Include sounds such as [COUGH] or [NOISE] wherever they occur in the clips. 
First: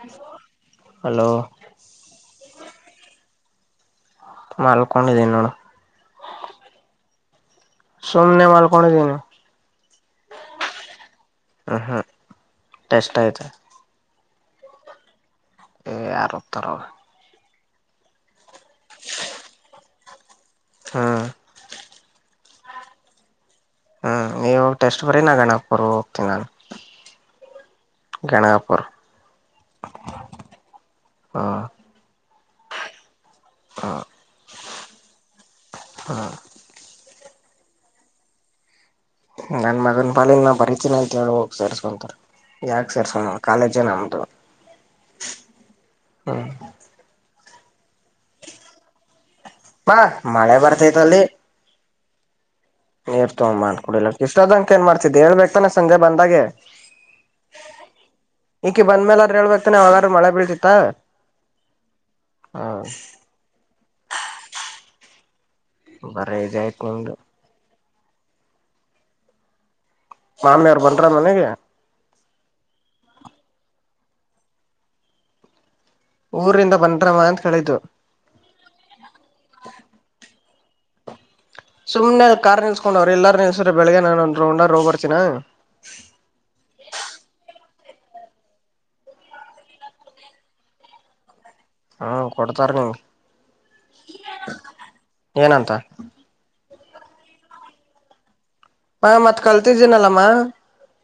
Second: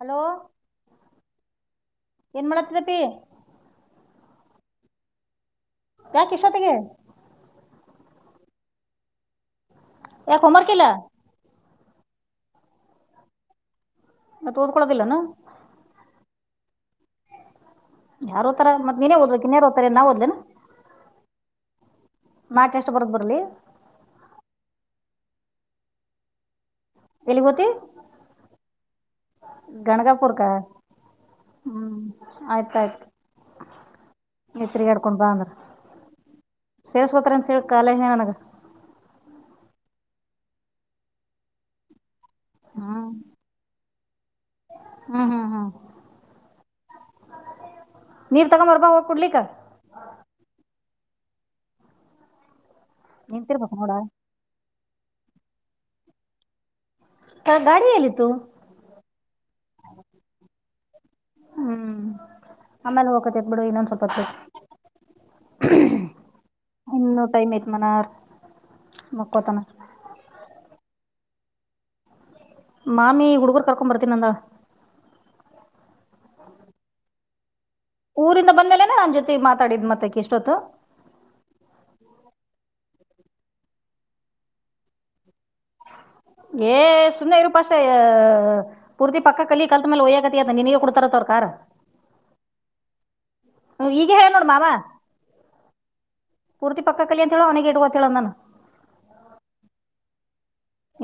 Hello hello ಏನ್ ಮಾಡತಿರಪಿ ಮಲ್ಕೊಂಡಿದ್ದೀ ನೋಡು ಯಾಕೆ ಇಷ್ಟೊತ್ತಿಗೆ ಸುಮ್ನೆ ಮಲ್ಕೊಂಡಿದ್ದೀನಿ ಯಾಕೋ ಮಾರ್ಕ್ ಕಿಲ್ಲ ಆಹಾ ಟೆಸ್ಟ್ ಐತೆ ಮತ್ತು ತೋದ್ಕೊಳ್ಳೋದಿಲ್ಲೇನ ಏ ಯಾರು ಓದ್ತಾರೋಗ್ ಯಾರೋ ತರ ಮತ್ತ್ ನೀನೇ ಓದ್ಬೇಕು ಇನ್ನೇರಓ್ತರ ನಾ ಓದ್ಲೇನ ಹಾ ಮಾಟ್ ಎಷ್ಟು ಬರದ ಬರ್ಲಿ ಹ್ಮ್ ನೀವೋಗ ಟೆಸ್ಟ್ ಬರೀ ನ ಗಣಕ್ರ್ ಹೋಗ್ತೀನಿ ನಾನು ಎಲ್ಲಿಗೋತಿ ಗಣಗಾಪುರ್ ಗಣಗಪುರ್ ಕ ಹ್ಮ್ ಆಯ್ತ ಆಯ್ತು ಮೇಸ್ತ್ರಿಗಿಡ್ಕೊಂಡ್ ಬಾ ಮ ಸೇರ್ ಪುತ್ರನ್ಸೆಲ್ ಕಾಲೇಜ್ನನಾಗ ನನ್ ಮಗನ ಪಾಲನ್ ನ ಬರಿತೀನಿ ಅಂತ ಹೇಳಿ ಹೋಗ ಸೇರಿಸಸ್ಕೊಂತಾರೆ ಯಾಕ್ ಸೇರಿಸ್ಕೊಳ್ಳಲ್ಲ ಕಾಲೇಜೆ ನಮ್ದು ಹ್ಮ್ ಹ್ಮ್ ಹ್ಮ್ ತಗೊಂಬರ್ಬಾ ಹೋಗಿ ಕುಡ್ಲಿಕ್ಕ ಮಾಮ ಮಳೆ ಬರ್ತಾಯ್ತಲ್ಲಿ ನೀರ್ ನಿಂತಿರ್ಬೇಕು ತಗೋಬಂದು ನೋಡ ಕುಡಿಲ ಇಷ್ಟ ಆದಂಕ ಏನ್ ಮಾಡ್ತಿದಿದ್ದಿ ಹೇಳಬೇಕ್ ತಾನೆ ಸಂಜೆ ಬಂದಾಗೆ ತ ಗಾಡಿ ಎಲ್ಲಿತ್ತು ಇಂದ್ರೆ ಹೇಳ್ಬೇಕತಾನೆ ಅವಾಗಾರು ಮಳೆ ಬೀಳ್ತಾ ಹ್ಮ್ ಆಮೇಲೆ ಹೋಗಕತಿತ್ ಬಿಡು ಇನ್ನೊಂದ ಸ್ವಲ್ಪತ್ತು ಬಿ ಬರೀ ಇದ ಆಯ್ತು ನಿಮ್ದು ಇನ್ನೂ ಟೈಮ ಐತ್ ಮನರ್ ಮಕ್ಕೊತನ ಮಾಮಿಯವ್ರು ಬಂಡ್ರ ಮನೆಗೆ ಮಾಮಿ ಹುಡುಗರು ಕರ್ಕೊ ಬರ್ತೀನಿ ನಂದಳ ಊರಿಂದ ಬನ್ರವ ಅಂತ ಕೇಳಿತು ಊರಿಂದ ಬಂದ್ಮೇಲೆನೆ ನನ್ ಜೊತೆಗ್ ಮಾತಾಡಿದ್ ಮತ್ತ್ ಆಕಿ ಇಷ್ಟೊತ್ತು ಸುಮ್ನೆ ಕಾರ್ ನಿಲ್ಸ್ಕೊಂಡ್ ಅವ್ರರು ಎಲ್ಲಾರರು ನಿಲ್ಲಿಸಿರೆ ಬೆಳಗ್ಗೆ ನಾನ ಒಂದ್ ರೌಂಡಾದ್ರು ಹೋಗಬರ್ತಿನ ಏ ಸುಮ್ನೆ ಇರುಪ್ಪ ಅಷ್ಟೇಯಾ ಪೂರ್ತಿ ಪಕ್ಕ ಕಲಿ ಕಲ್ತ್ ಮೇಲೆ ಒಯ್ಯಗತಿ ಅತ್ತ ನಿನಗ ಕೊಡ್ತಾರತ್ ಅವ್ರ ಕಾರ್ ಹ್ಮ್ ಕೊಡ್ತಾರ ನಿಂಗೆ ಈಗ ಹೇಳ ನೋಡ್ ಮಾವ ಏನಂತ ಪೂರ್ತಿ ಪಕ್ಕ ಕಲಿಯಂತೆ ಹೇಳು ಅವನಿಗೆ ಇಟ್ಕೋ ಅಂತ ಹೇಳು ಅಂದಾನ ಮ್ಮ ಮತ್ತ್ ಕಲ್ತಿದ್ದೀನಲ್ಲಮ್ಮ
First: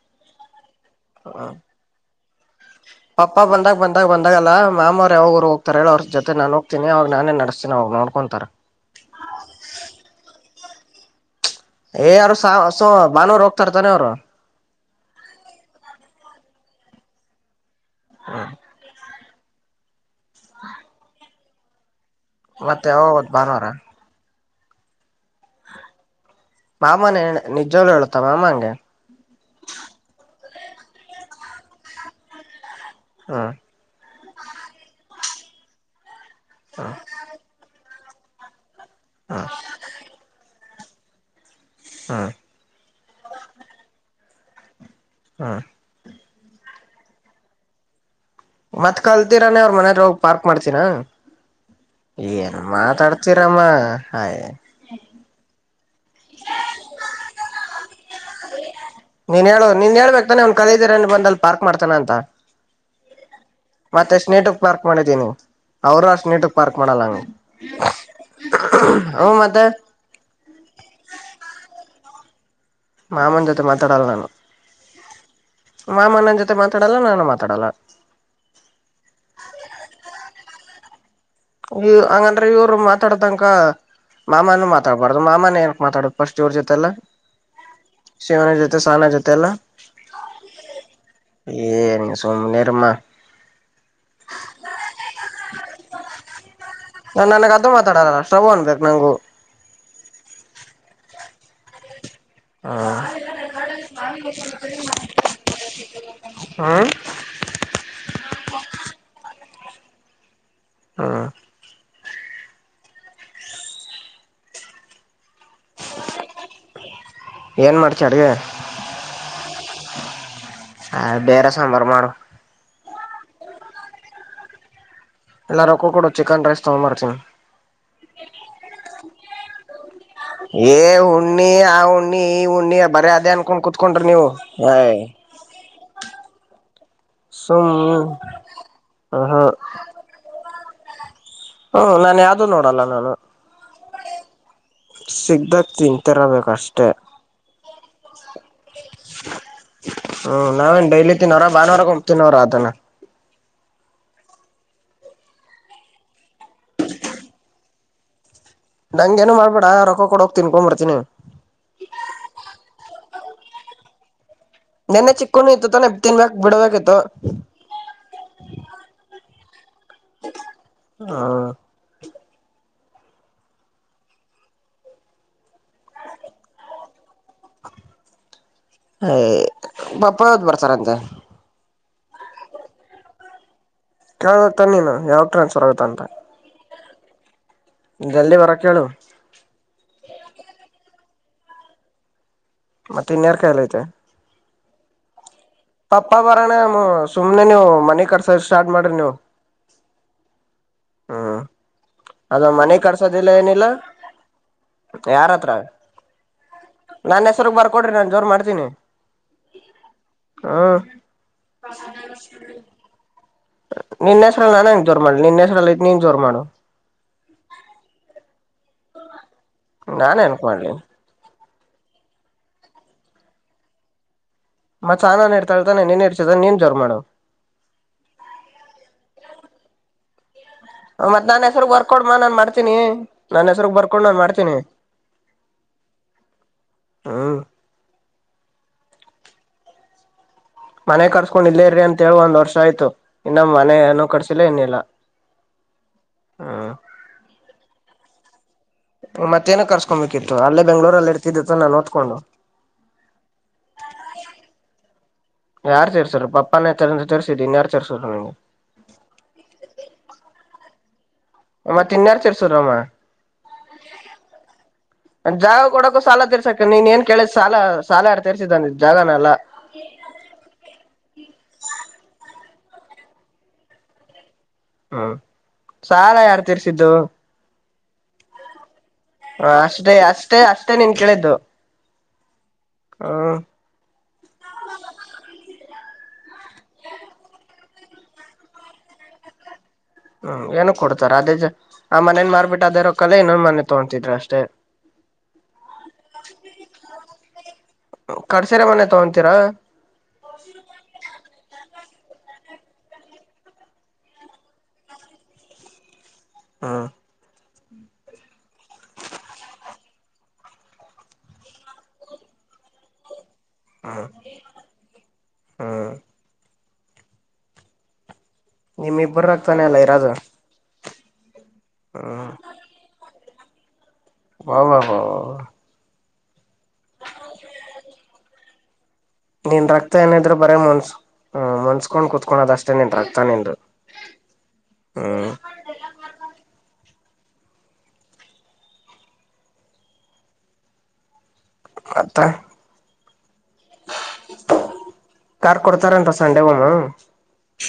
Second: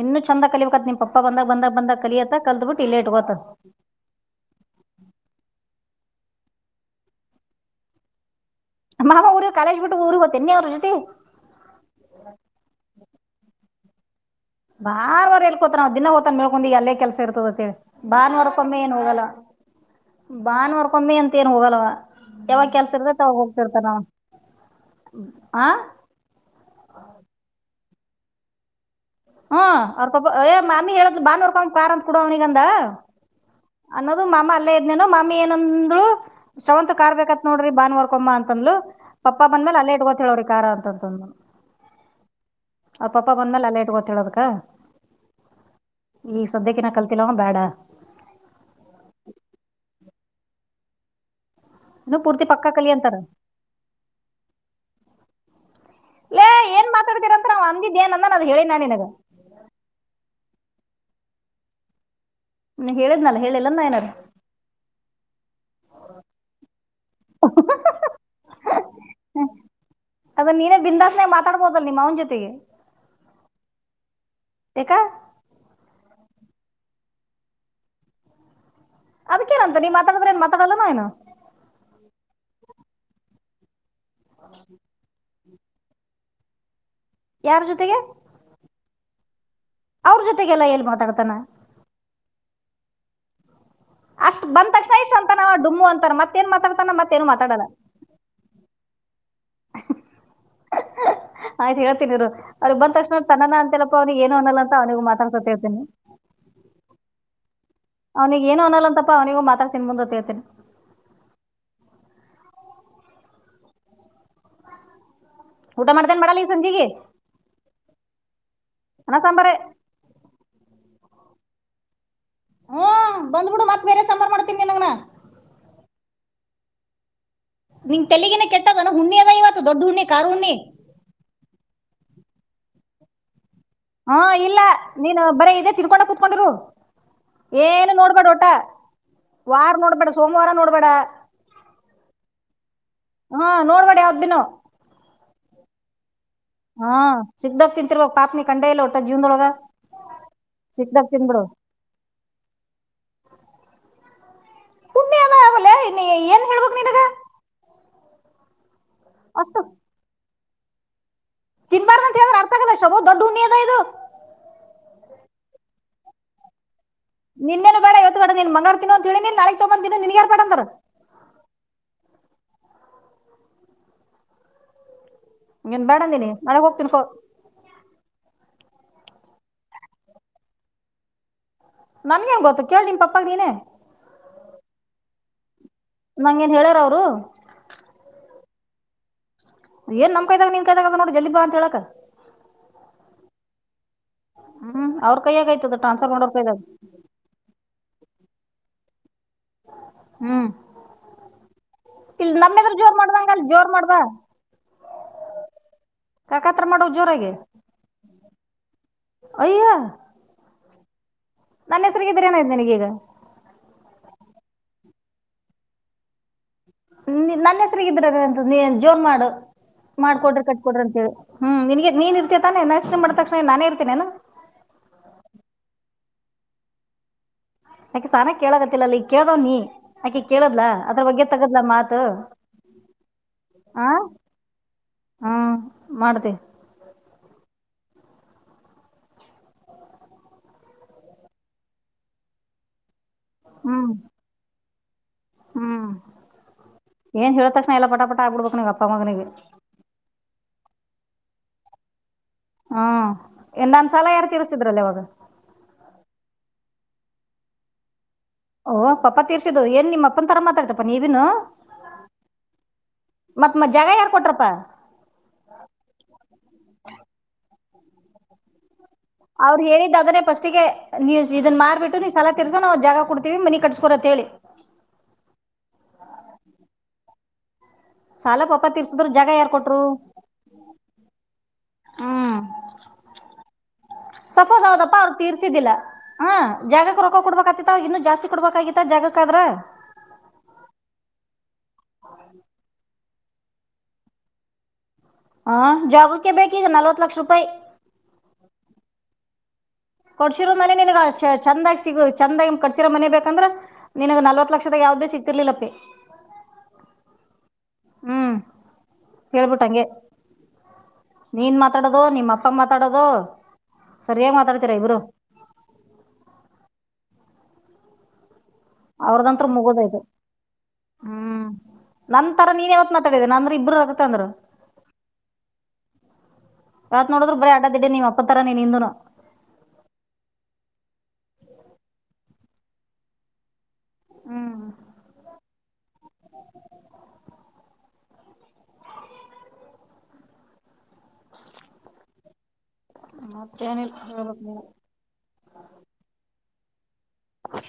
ಇನ್ನು ಚಂದ ಕಲಿಬೇಕತ್ ನಿಮ್ ಪಪ್ಪಾ ಬಂದಾಗ ಬಂದಾಗ ಬಂದ ಕಲಿಯ ಪಪ್ಪ ಬಂದಾಗ ಬಂದಾಗ ಬಂದಾಗಲ್ಲ ಮಾಮ್ರ ಯಾವಾಗರು ತರ ಹೇಳೋ ಅವ್ರ ಜೊತೆ ನ ಹೋಗ್ತೀನಿ ಅವಾಗ ನಾನೇ ನಸ್ತೀಿ ಅವ್ ನೋಡ್ಕೊಂತಾರ ಮಾಮ್ಮ ಊರು ಕಾಲೇಜ್ ಬಿಟ್ಟು ಊರು ಹೊತ್ತನ್ನಿ ಅವ್ರು ಜೊತೆ ತಾನೇ ಅವ್ರು ಬಾರ್ುವಾರ ಎಲ್ಕೋತ ನವು ದಿನಾ ಹ್ತನ್ ಮೇಳ್ಕೊಂಡಿ ಎಲ್ಲೇ ಕೆಲಸ ಇರ್ತದ ಅಂತೇಳಿ ಭಾನುವಾರಕ್ಕೊಮ್ಮೆ ಏನ್ ಹೋಗಲ್ಲ ಬಾನವರ್ಕೊಮ್ಮಿ ಅಂತ ಏನ್ ಹೋಗಲ್ಲವ ಯಾವಾಗ ಮತ್ತೆ ಕೆಲ್ಸ ಇರದ ಹೋದ್ ತಾವಾಗ ಭಾನುವಾರ ಹೋಗ್ತಿರ್ತಾರ ನಾವ್ ಆ ಮಾಮ ನೇಣೆ ನಿಜ್ವಾಲ್ ಹೇಳುತ್ತಾ ಮಾಮಾ ಅಂಗೆ ಹ್ಮ್ ಅವ್ರ್ ಪಪ್ಪು ಏ ಮಮ್ಮಿ ಹೇಳ್ದ್ ಬಾನವರ್ಕೊ ಕಾರ್ ಅಂತ ಕೊಡ ಅವ್ನಿಗಂದ ಹಾ ಅದು ಮಾಮ ಅಲ್ಲೇ ಇದ್ನೇನು ಮಾಮಿ ಏನಂದ್ಳು ಶ್ರವಂತ ಕಾರ್ ಬೇಕನ್ ನೋಡ್ರಿ ಬಾನುವರ್ಕೊಮ್ಮ ಅಂತಂದ್ಲು ಪಪ್ಪಾ ಬಂದ್ಮೇಲೆ ಅಲ್ಲೇ ಇಟ್ಕೋ ಅಂತ ಹೇಳವ್ರಿಕಾರ ಅಂತಂದ ಹ್ಮ್ ಆ ಪಪ್ಪ ಬಂದ್ಮೇಲೆ ಅಲ್ಲೇ ಇಟ್ಕೋ ಅಂತ ಹೇಳ್ಬೇಕಾ ಹಾ ಈ ಸದ್ದ್ಯಕಿನ ಕಲ್ತಿಲ್ಲವ ಬೇಡ ಮತ್ತ್ ಕಲ್ತೀರಾನೇ ಅವ್ರ ಮನದ ಹೋಗ ಪಾರ್ಕ್ ಮಾಡ್ತೀರ ಇನ್ನು ಪೂರ್ತಿ ಏನ್ ಪಕ್ಕ ಕಲಿ ಅಂತಾರ ಮಾತಾಡ್ತೀರಮ್ಮ ಹಯ ಲೆ ನಾ ನಿನಗ ನೀನ್ ಹೇಳ ನೀನ್ ಹೇಳ್ಬೇಕು ತಾನೆ ಅವನ್ ಕಲಿದ್ದೀರನ್ ಬಂದಲ್ ಪಾರ್ಕ್ ಮಾಡ್ತಾನ ಅಂತ ನೀ ಹೇಳದ್ನಲ್ಲೆ ಮತ್ತೆ ಸ್ನೇಟಕ್ ಪಾರ್ಕ್ ಮಾಡಿದೀನಿ ಅವರು ಸ್ನೇಟಕ್ ಪಾರ್ಕ್ ಮಾಡಲ್ಲಂಗ ಮತ್ತ ಮಾತಾಡ್ಬೋದ ಅ ನಿಮ್ಮ ಅವನ ಜೊತೆಗೆ ಮಾ ಅಮ್ಮನ ಜೊತೆ ಮಾತಾಡಾಲ ನು [INAUDIBLE] ಮಾಮ ನನ್ನ ಜೊತೆ ಮಾತಾಡಲ್ಲ ನಾನು ಮಾತಾಡಲ್ಲ ಲನಾ ಈ ಹಂಗಂದ್ರೆ ಇವ್ರು ಮಾತಾಡ ತನಕ ಮಾಮನು ಮಾತಾಡ್ಬಾರ್ದು ಮಾಮನ ನಕ್ ಮಾತಾಡುಫಸ್ಟ್ ಇವ್ರ ಜೊತೆಲ್ಲ ಯಾರ ಜೊತೆಗೆ ಸ್ಾನ ಜೊತೆ ಎಲ್ಲಾ ಅವ್ರ ಜೊತೆಗೆಲ್ಲ ಎಲ್ಲಿ ಮಾತಾಡ್ತಾನ ಸು ನಿಿರ್ಮ ಅಷ್ಟ್ ಬಂದ ತಕ್ಷಣ ಇಷ್ಟ ಅಂತ ನಾವ ಡುಮ್ಮು ಅಂತ ನ ನನಗ್ ಅದದು ಮಾತಾಡಲ್ಲ ಶ್ರವ ಅನ್ಬೇಕು ನಂಗು [INAUDIBLE] ಆಯ್ತ್ು ಹೇಳೇತೀನ ನೀವರು ಅವ್ರಿಗೆಬ್ ಬಂದ ಹ್ಮ್ ತಕ್ಷಣ ತನ್ನನ ಅಂತಲ್ಲಪ್ಪಾ ಅವ್ನಿಗೆ ಏನು ಅನ್ನಲ್ಲ ಅಂತ ಅವನಿಗ ಮಾತಾಡ್ತೊತರ್ತನಿ [INAUDIBLE] ಹ್ಮ್ ಅವನಿಿಗೆ ಏನು ಅನಲ್ಲ ಅಂತಪ್ಪ ಅವನಿಗೂ ಮಾತಾಡ್ ತಿನ್ ಮುಂದೊತ್ತೇಳ್ತೇಿ ಹಾ ಊಟ ಮಾಡ್ದೇನ್ ಮಾಡಲ್ಲ ಈ ಸಂಜೆಗೆ ಸಂಜೆ ಅಣ ಸಾಂಬಾರ ಹ ಬೇರೆ ಸಂಭ್ರಮ ಹ್ಮ್ ಬಂದ್ಬಿಡು ಮತ್ತೆ ಬೇರೆ ಸಂಾರ ಮಾಡ್ತೀನಿ ನಂಗನ ಎಲ್ಲ ರೊಕ್ಕ ಕೊಡಡು ಚಿಕನ್ ರೈಸ್ ತಗೊಂಬರ್ತೀನಿ ನಿಂಗ್ ತೆಗೇ ಕೆಟ್ಟದ ಹು್ಣಿದ ಇವತ್ತು ದೊಡ್ ಹುಣ್ಣ ಏ ಹಣ್ಣಿ ಆ ಹಣ್ಣಿ ಈ ಹಣ್ಣಿ ಬರ ಅದ ಹಾ ಇಲ್ಲ ನೀನ್ ಬರೇ ಇದೆ ತಿರ್ಕೊಂಡ ಕುೂತ್ಕೊಂಡರು ಸುಮ್ ಏನು ನೋಡ್ಬೇಡ ಟ ಹ್ಮ ವಾರ್ ನೋಡ್ಬೇಡ ಸೋಮವಾರ ನೋಡ್ಬೇಡ ಹ್ಮ್ ನನ್ ಯಾವ್ದು ನೋಡಲ್ಲ ನಾನು ಹಾ ನೋಡ್ಬೇಡ ಯಾವ್ದ್ ಬಿನು ಸಿಗದಕ್ ತಿಂತರಬೇಕು ಹಾ ಸಿಗ್ದಾಗ ತಿಂತಿರುವವಾಗ ಪಾಪನಿ ಕಂಡ ಇಲ್ಲ ಒಟ್ಟ ಜೀವನ್ದೊಳಗ ಹ್ಮ್ ನಾವೇನ್ ಡೈಲಿ ತಿನ್ನವ್ರ ಭಾನುವಾರ ಹೊಗಿ ತಿನ್ನವ್ರ ಆತನ ಪುಣ್ಯ ಅದ ಅವಲ್ಲ ಏನ್ ಹೇಳ್ಬಕ್ ನಿನಗ ನನಗೆ ಏನು ಅಷ್ಟು ಮಾಡಬೇಡ ರೊಕ್ಕ ಕೊಡ ಹೋಗತೀನಿ ಫೋನ್ ಮಾಡ್ತೀನಿ ತಿನ್ಬಾರ್ದು ಅಂತ ಹೇಳಿದ್ರೆ ಅರ್ಥಗದ ಶಬೋ ದೊಡ್ಡ ಹುಣ್ಣಿದ ಇದು ಚಕ್ಕು ಇತ್ತುತೆ ತಿನ್ಬೇಕ ಬಿಡಬೇಕ ನಿನ್ನೇನು ಬೇಡ ಇವತ್ತು ಮಾಡೇ ನೀನ್ ಮಂಗ್ಾರ ತಿನೋ ಅಂತ ಹೇಳಿ ನೀನ್ ನಾಳಗ್ ತಗೊಂದಿನ ನಿನ್ಗ ಯಾರ್ ಬೇಡ ಅಂದಾರ ಹ್ಮ್ ಇನ್ ಬ್ಯಾಡಂದೀಿನಿ ಮಳಗ್ ಹೋಗ್ತೀನ್ ಕೋ ಪಾಪ ಯಾವ್ದ ಬರ್ತಾರಂತೆ ನನ್ಗೇನ್ ಗೊತ್ತು ಕೇಳಿ ನಿಮ್ ಪಪ್ಪಾಗ ನೀನೇ ಹಾ ತನ್ನಿ ನ ಯಾವ್ರ ನಂಗೇನ್ ಹೇಳಾರ ಅವರು ಜಲ್ದಿ ವರಕಳು ಏನ್ ನಮ್ ಕೈದಾಗ ನಿನ್ ಕೈದಾಗ ಅದ ನೋಡು ಜಲ್ದಿ ಬಾ ಅಂತ ಹೇಳಕ ಮತ್ತೆ ಇನ್ಯಾರ್ ಕೈಯಲ್ಲಿ ಐತೆ ಹ್ಮ್ ಅವ್ರ ಕೈಯಾಗ ಐತದ ಪಪ್ಪ ಟ್ರಾನ್ಸ್ಫರ್ ಮಾಡೋರ್ ಬರೋಣ ಕೈದಾಗ ಸುಮ್ನೆ ನೀವು ಮನೆ ಕಟ್ಟಿಸೋಕೆ ಸ್ಟಾರ್ಟ್ ಮಾಡ್ರಿ ನೀವು ಹ್ಮ್ ಹ್ಮ್ ಇಲ್ಲಿ ಅದು ನಮ್ಮ ಎದ್ರ ಮನೆ ಜೋರ್ ಮಾಡ್ದಂಗ ಕಟ್ಟಿಸೋದಿಲ್ಲ ಅಲ್ಲಿ ಏನಿಲ್ಲ ಜೋರ್ ಮಾಡ್ಬಾ ಯಾರತ್ರ ಕಾಕಾತ್ರ ಮಾಡೋ ನನ್ ಜೋರಾಗಿ ಹೆಸ್ರಗ್ ಬರ್ಕೊಡ್ರಿ ನಾನು ಜೋರ್ ಮಾಡ್ತೀನಿ ಅಯ್ಯೋ ಹ್ಮ್ ನನ್ನ ಹೆಸ್ರಗ ಇದ್ದೀರೆ ಏನೈತು ನಿನಗೀಗ ನಿನ್ನ ಹೆಸರಲ್ಲಿ ನಾನ್ ಹೆಂಗ್ ಜೋರ್ ಮಾಡಿ ನಿನ್ನ ಹೆಸರಲ್ಲಿ ಆಯ್ತೆ ನೀನ್ ಜೋರ್ ಮಾಡು ನನ್ನ ಹೆಸ್ರಗ ಇದ್ರದಂತ ನೀ ಜೋರ್ ಮಾಡು ನಾನ್ ಮಾಡ್ಕೊಡ್ರಿ ಏನಕ್ ಮಾಡ್ಲಿ ಕಟ್ಕೊಡ್ರಿ ಅಂತ ಹೇಳಿ ಹ್ಮ್ ನನ್ಗೆ ನೀನ್ ಇರ್ತತಾನೆ ನನ್ನ ಹೆಸರಿಗೆಮಾಡಿದ ತಕ್ಷಣ ನಾನೇ ಇರ್ತೇನೇನು ಮತ್ ಸಹನಾನು ಇರ್ತಾಳತಾನೆ ನೀನ್ ಹೆಸರಿದೆ ನೀನ್ ಜೋರ್ ಮಾಡು ಯಾಕೆ ಸಹನಾ ಕೇಳಕತ್ತಿಲ್ಲ ಈ ಕೇಳ್ದವ್ ನೀ ಆಕಿ ಕೇಳದ್ಲಾ ಅದ್ರ ಬಗ್ಗೆ ಮತ್ ನಾನ್ ತಗದ್ಲ ಹೆಸ್ರಗ್ ಮಾತು ಬರ್ಕೊಡ್ಮಾ ನಾನ್ ಮಾಡ್ತೀನಿ ನನ್ ಹೆಸ್ರಗ್ ಹ ಬರ್ಕೊಂಡ್ ನಾನ್ ಮಾಡ್ತೀನಿ ಹ್ಮ ಮಾಡ್ತೀನಿ ಹಾ ಮನೆ ಕಡ್ಸ್ಕೊಂಡ್ ಇಲ್ಲೇರ್ರಿ ಅಂತ ಹೇಳಿ ಒಂದ್ ವರ್ಷ ಆಯ್ತು ಇನ್ನೊ ಮನೆ ಹ್ಮ್ ಕಟ್ಟಿಸಿಲ್ಲ ಏನಿಲ್ಲ ಹ್ಮ್ ಹ್ಮ್ ಏನ್ ಹೇಲಿದ್ ತಕ್ಷಣ ಎಲ್ಲ ಪಟಾಪಟ ಆಗ್ಬಿಡ್ಬೇಕಕ್ ನಿನಗೆ ಮತ್ತೆ ಏನುಕೆ ಕರಿಸ್ಕೊಬೇಕಿತು ಕ ಅಲ್ಲೇ ಬೆಂಗಳುರಲ್ಲಿ ಇರ್ತಿದ್ದೆ ತಾನೇ ಓದತ್ಕೊಂಡು ಹ್ಮ ಇಲ್ಲಿ ನನ್ನ ಸಾಲ ಯಾರ್ ತೀರಿಸ್ತೀದ್ರು ಅವವಾಗ ಯಾರು ಸೇರಿಸೋರು ಪಪ್ಪಾನೆ ತೀರಿಸಿದ್ದು ಇನ್ನ ಯಾರು ತೀರಿಸಿದ್ರು ನಿಂಗೆ ಓ ಪಪ್ಪ ತೀರ್ಸಿದ್ದು ಏನ್ ನಿಮ್ಮ ಅಪ್ಪನ ತರ ಮಾತಾಡ್ತಪ್ಪ ನೀವಿನು ಮತ್ತೆ ಇನ್ನ ಯಾರು ತೀರಿಸಿದ್ರಮ್ಮ ಮತ್ ಮ ಜಾಗ ಯಾರು ಕೊಟ್ರಪ್ಪ ಜಾಗ ಕೊಡಕ್ಕು ಸಾಲ ತೀರಿಸಕ ನೀನ್ ಏನ್ ಕೇಳಿದ ಸಾಲ ಸಾಲಯಾರ್ ತೀರಿಸಿದ್ದು ಅಂದಿದು ಅವ್ರು ಹೇಳಿದ್ದಿ ಅದನ್ನೇ ಫಸ್ಟಿಗೆ ನೀ ಇದನ್ ಮಾರಿಬಿಟ್ಟು ನೀ ಸಾಲ ತಿರ್ಸು ನಾವು ಜಾಗ ಕೊಡ್ತೀವಿ ಮನಿ ಕಟ್ಸ್ಕೋ ಅಂತ ಹೇಳಿ ಹ್ಮ್ ಸಾಲ ಯಾರ್ ತಿರ್ಸಿದ್ದು ಸಾಲ ಪಪ್ಪ ತಿರ್ಸಿತು ಜಾಗ ಯಾರ್ ಕೊಟ್ರು ಅಷ್ಟೇ ಅಷ್ಟೇ ಅಷ್ಟೇ ನೀನ್ ಕೇಳಿದ್ದು ಹ್ಮ್ ಹ್ಮ್ ಸಫೋಸ್ ಹೌದಪ್ಪ ಅವ್ರಗ್ ತೀರ್ಸಿದ್ದಿಲ್ಲ ಹಾ ಜಾಗಕ್ ರೊಕ್ಕ ಕೊಡ್ಬಬೇಕ ಆತಿತ್ತ ಇನ್ನು ಜಾಸ್ತಿ ಕೊಡ್ಬೇಕಾಗಿತ್ತ ಜಾಗಕ್ಕ ಆದ್ರ ಹ್ಮ್ ಏನ ಕೊಡ್ತಾರ ಅದೇಜ ಆ ಮನೇನ್ ಮಾರ್ಬಿಟ್ಟು ಅದೇ ರೊಕ್ಕ ಅದರಲ್ಲೇ ಇನ್ನೊಂದು ಮನೆ ತಗೊತಿದ್ದೆ ಅಷ್ಟೇ ಹಾ ಜಾಗಕ್ಕೆ ಬೇಕೀಗ ನಲ್ವತ್ ಲಕ್ಷ ರೂಪಾಯಿ ಕಟ್ಟಿಸಿರೋ ಮನೆ ತಗೊಂತೀರ ಕಟ್ಟಿಸಿರೋ ಮನೆ ನಿನಗ ನಿನ್ ಚಂದಾಗ ಸಿಗ ಚಂದ ಕಟ್ಸಿರ ಮನೆ ಬೇಕಂದ್ರೆ ನಿನಗ್ ನಲ್ವತ್ ಲಕ್ಷದಾಗ ಯಾವ್ದ್ ಸಿಕ್ತಿರ್ಲಿಲ್ಲಪ್ಪಿ ಹ್ಮ್ ಹ್ಮ್ ಹೇಳ್ಬಿಟ್ಟಂಗೆ ನೀನ್ ಮಾತಾಡೋದು ನಿಮ್ಮಪ್ಪ ಮಾತಾಡೋದು ಸರಿಯಾಗಿ ಮಾತಾಡ್ತರ ಇಬರು. ಹ್ಮ್ [UNINTELLIGIBLE] ನಿಮ್ ಇಬ್ಬರ ಅವ್ರದಂತ್ರ ರಕ್ತಾನೆ ಮುಗೋದ ಅಲ್ಲ ಹೊತ್ತ, ಇರೋದು [UNINTELLIGIBLE] ಹ್ಮ್ ಹ್ಮ್ ನನ್ನತರ ನೀನ್ ಯಾವತ್ ಮಾತಾಡಿದೇನೆ ಅಂದ್ರೆ ಇಬ್ಬರು ವಾವ್ ವಾವ್ ಯಾವತ್ ನೋಡ್ರು ಬರ ಆಡದಿಡಿ ನೀವ ಅಪ್ಪತ್ತರ ನೀನ್ ನಿಂದ್ನು ನೀನ್ ರಕ್ತ ಏನಿದ್ರರು ಬರೇ ಮನ್ಸು ಹ್ಮ್ ಮುನ್ಸ್ಕೊಂಡ್ ಕುತ್ಕೋಳದಷ್ಟೇ ನಿನ್ನ ರಕ್ತ ನಿಂದು ಹ್ಮ್ ಹ್ಮ್ ಮತ್ತೆ [UNINTELLIGIBLE] ಹೇಳ್ಬೇಕ್ ನೀನೆ ಕಾರ್ ಕೊಡ್ತಾರ ಅಂತ್ ಸಂಡೆಗೆ ಒಮ್ಮ [UNINTELLIGIBLE]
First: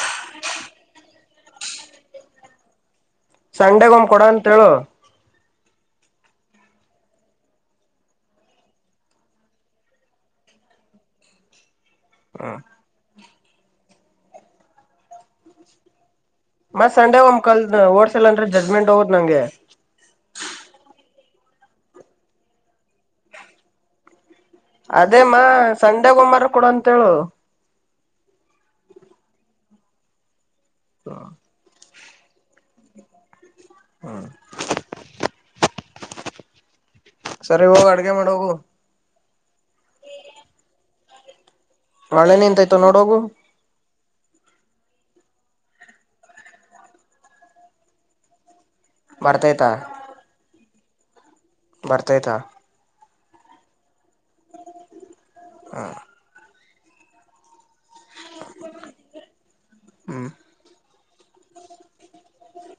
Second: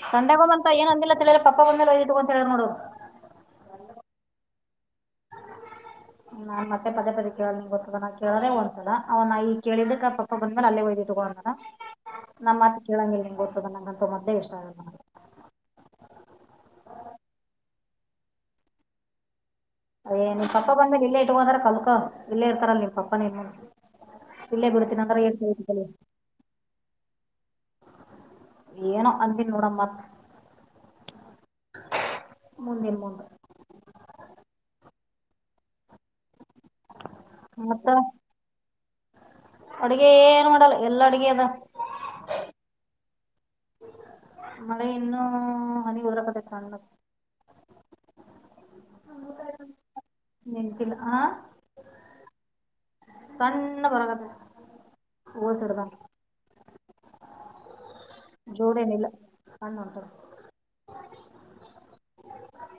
ಸಂಡೆಗೆ ಒಮ್ಮೆ ಅಂತ ಏನು ಅಂದಿಲ್ಲ ತಿಳಿಯ್ರ ಪಪ್ಪ ಬಂದ ಮೇಲೆ ಒಯ್ದಿಟ್ಟು ಅಂತ ಹೇಳಿದ್ ನೋಡು. [UNINTELLIGIBLE] ಸಂಡೆಗ ಒಮ್ ಕೊಡ ಅಂತ ಹೇಳು? [UNINTELLIGIBLE] ನಾ ಮತ್ತ ಪದೇ ಪದೇ ಕೇಳೋ ಗೊತ್ತದ ನಾ ಕೇಳೋದೇ ಒಂದ್ಸಲ ಅವ್ ನ ಈ ಕೇಳಿದಕ್ಕೆ ಪಪ್ಪ ಬಂದ ಮೇಲೆ ಅಲ್ಲೇ ಒಯ್ದ ಇಡ [UNINTELLIGIBLE] ತೊಗೊ ಅಂತ ನಮ್ಮ ಮಾತ ಕೇಳಂಗ ಇಲ್ಲ ನಿಂಗ ಗೊತ್ತದ ನಂಗ ಅಂತು ಮೊದಲೇ ಇಷ್ಟ ಆಗಲ್ಲ? [UNINTELLIGIBLE] ಮತ್ತ ಸಂಡೆ ಒಮ್ ಕೇಳಸ ಓಡ್ಸಲ್ ಅಂದ್ರೆ ಜಜ್ಮೆಂಟ್ ಹೋಗುತ್ತ ನಂಗೆ, [UNINTELLIGIBLE] ನಿಮ್ ಪಪ್ಪಾ ಬಂದ್ಮೇಲೆ ಇಲ್ಲೇ ಇಟಕೋ ಅಂದ್ರ ಕಲ್ಕೋ ಇಲ್ಲೇ ಇರ್ತಾರಲ್ಲ ನಿಮ್ ಪಪ್ಪ ನಿನ್ ಮುಂದು. [UNINTELLIGIBLE] ಅದೇ ಅಮ್ಮ ಸಂಡೆಗ ಒಮ್ಮೆರ ಕೊಡ ಅಂತ ಹೇಳು? [UNINTELLIGIBLE] ಏನೋ ಅಂದಿಲ್ಲ ನೋಡ ಮತ್ತ? [UNINTELLIGIBLE] ಆ [UNINTELLIGIBLE] ಮುಂದಿದ ಮುಂದ. [UNINTELLIGIBLE] ಹ [UNINTELLIGIBLE] ಸರಿ ಹೋಗ ಮತ್ತ ಅಡಗೆ ಮಾಡ ಹೋಗು. [UNINTELLIGIBLE] ಅಡುಗೆ ಏನ್ ಮಾಡಲ್ಲ ಎಲ್ಲಾ ಅಡುಗೆ ಅದ. [UNINTELLIGIBLE] ಒಳ್ಳೆ ನಿಂತೈತ ನೋಡೋಗು ಮಳೆ ಇನ್ನು ಹನಿ ಉದರಕತ್ತೈತ ಸಣ್ಣಗ [UNINTELLIGIBLE] ಬರ್ತಾ ಐತಾ? [UNINTELLIGIBLE] ಇಲ್ ಆ [UNINTELLIGIBLE] ಬರ್ತೈತಾ? [UNINTELLIGIBLE] ಸಣ್ಣ ಬರಕತೈತ ಊರ ಸೈಡ ಬಾ [UNINTELLIGIBLE] ಜೋರ ಏನಿಲ್ಲ ಸಣ್ಣ ಹ್ಮ್ ಹೊಂಟೈತ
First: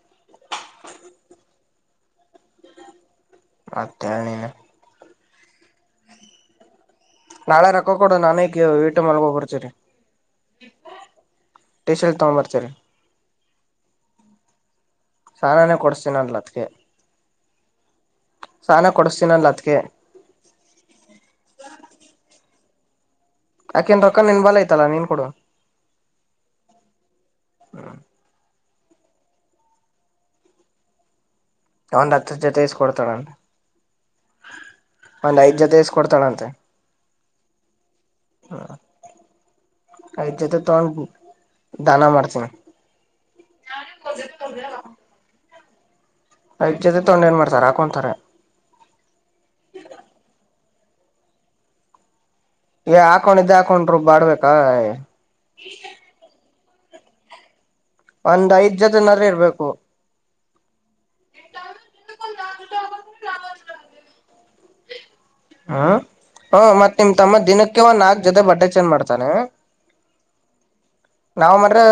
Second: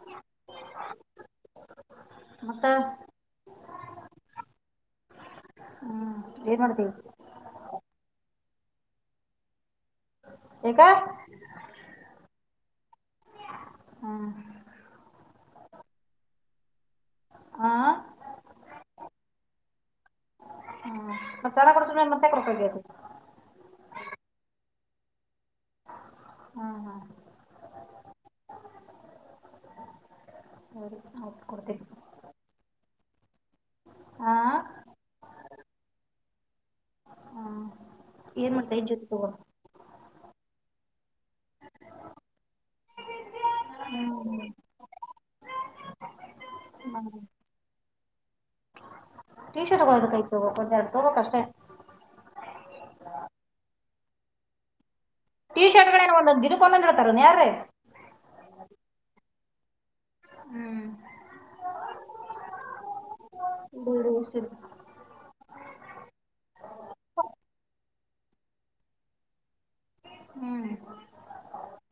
[UNINTELLIGIBLE] ಮತ್ತ [UNINTELLIGIBLE] ಮತ್ತ ಹೇಳ ನೀನ್ [UNINTELLIGIBLE] ಹು ಏನ್ ಮಾಡತಿ. [UNINTELLIGIBLE] ನಾಳೆ ರೊಕ್ಕ ಕೊಡ ನಾನ ಕೀ ಹಿಟ್ಟ ಮಾಡ್ಕೊಂಡು ಬರ್ತೀನಿ. ಏಕಾ [UNINTELLIGIBLE] [INAUDIBLE] ಟೀ ಶರ್ಟ್ ತೊಗೊಂಡ್ ಬರ್ತೀನಿ. [UNINTELLIGIBLE] ಹೂ [UNINTELLIGIBLE] ಚಾ ನಾನೇ ಕೊಡ್ಸ್ತೀನ ಅಂದಲ್ ಅತ್ತಿಗೆ? ಹಾಂ [UNINTELLIGIBLE] ಚಾನ ಕೊಡಸ್ತೀನ ಅಂದಲ್ ಅತ್ತಿಗೆ. [UNINTELLIGIBLE] [INAUDIBLE] ಮತ್ತೆ ಯಾಕ್ ರೊಕ್ಕಾ ಕೇಳ್ತಿ. [UNINTELLIGIBLE] ಅಕೆನ್ ರೊಕ್ಕ ನಿನ್ ಬಲ ಐತಲ್ಲಾ ನೀನ್ ಕೊಡು. [UNINTELLIGIBLE] ಹ ಹಾ [UNINTELLIGIBLE] [UNINTELLIGIBLE] ಸರಿ ಓಕೆ. ಒಂದ್ ಹತ್ತು ಜೊತೆ ಇಸ್ಕೊಡ್ತಾಳ ಅಂತ್ ಹಾಂ ಒಂದ್ ಐದ್ ಜೊತೆ ಇಸ್ಕ ಕೊಡ್ತಾಳಂತ? [UNINTELLIGIBLE] ಹ ಏನ್ ಮಾಡ್ತೀಯಾ ಐದ ಜೋತಿ ತಗೊಂಡ. [UNINTELLIGIBLE] ತೊಗೊಂದ ದಾನ ಮಾಡ್ತೀನಿ. [INAUDIBLE] [UNINTELLIGIBLE] ಹತ್ತ ಜೊತೆ ತೊಂಡ ಏನ್ ಮಾಡ್ತಾರ ಹಕೊಂತಾರ, - [UNINTELLIGIBLE] ಟೀ ಶರ್ಟ್ ತೋಗಬೇಕಾಗಿತ್ತು ಒಂದೆರಡು ತಗೋ ಬೇಕ್ ಅಷ್ಟೇ? [UNINTELLIGIBLE] ಏ ಹಾಕೊಂಡ್ ಇದ ಹಾಕೊಂಡ್ ರುಬಾಡ ಬೇಕಾ? [UNINTELLIGIBLE] ಟೀ ಶರ್ಟ್ ಗಳನೋ ಒಂದೊಂದು ದಿನಕ್ಕೆ ಒಂದೊಂದ ಹೇಳ್ತಾರ ಏನ್ ಯಾರ [UNINTELLIGIBLE] ಒಂದ್ ಐದ್ ಜೊತೆನರ ಇರ್ಬೇಕು? [UNINTELLIGIBLE] ಹೂ ಹು [UNINTELLIGIBLE] ಹ [INAUDIBLE] ಅ ಹೂ ಮತ್ತ ನಿಮ್ ತಮ್ಮ ದಿನಕ್ಕೆ ಒಂದ್ ನಾಲ್ಕ್ ಜೊತೆ ಬಟ್ಟೆ ಚೆಂಜ ಮಾಡ್ತಾನೆ. [UNINTELLIGIBLE] ಹು [UNINTELLIGIBLE] ನಾವ್ ಮಾಡಿದರ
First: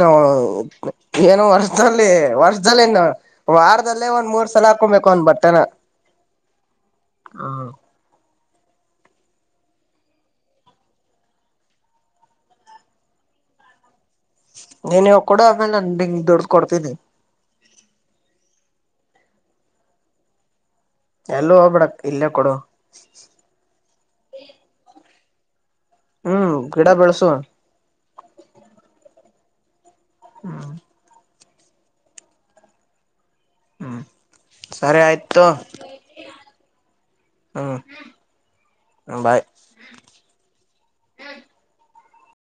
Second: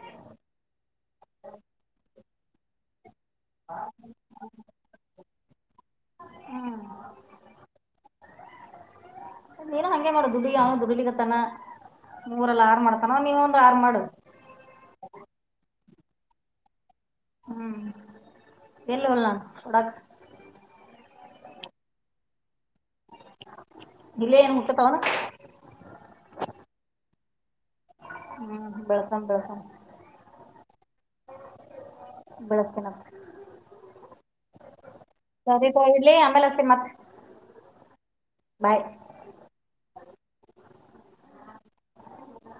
ನಾವ್ ಏನು ವರ್ಷದಲ್ಲಿ ವರ್ಷ [UNINTELLIGIBLE] ಹೊಸ ಲೇನ್ ವಾರದಲ್ಲೇ ಒಂದ್ ಮೂರ್ ಸಲ ಹಾಕೊಬೇಕು ಒಂದ್ ಬಟ್ಟೆನಾ [UNINTELLIGIBLE] ಆ [UNINTELLIGIBLE] ನೀನು ಹಂಗೇ ನೋಡ ದುಡಿಯಾವನ ದುಡಲಿಕತ್ತಾನ? [UNINTELLIGIBLE] ಮೂರಲ್ಲ ಆರ್ ಮಾಡ್ತಾನ ನೀವೊಂದ್ ಆರ್ ಮಾಡ? [UNINTELLIGIBLE] ನೀನುವ ಕೂಡ ಆಮೇಲೆ ನ ದುಡ್ಡದು ಕೊಡ್ತೀನಿ ಹ್ಮ್ ಎಲ್ಲವಲ್ಲ ಡಕ್ [INAUDIBLE] ಎಲ್ಲ ಹೋಗ್ಬಿಡ ಇಲ್ಲೇ ಕೊಡು ಇಲ ಏನ್ ಮುಖತ್ವನ ಹ್ಮ್ ಗಿಡ ಬೆಳ್ಸು ಹ್ಮ್ ಬೆಳಸಾಮ ಬೆಳಸಂ ಹಾ ಬೆಳಕಿನ ಹ್ಮ್ ಸರಿ ಆಯ್ತು ಸರಿತ ಇಡ್ಲಿ ಆಮೇಲೆಷ್ಟತಿ ಮತ್ತೆ ಹ್ಮ್ ಬಾಯ್ ಹ್ಮ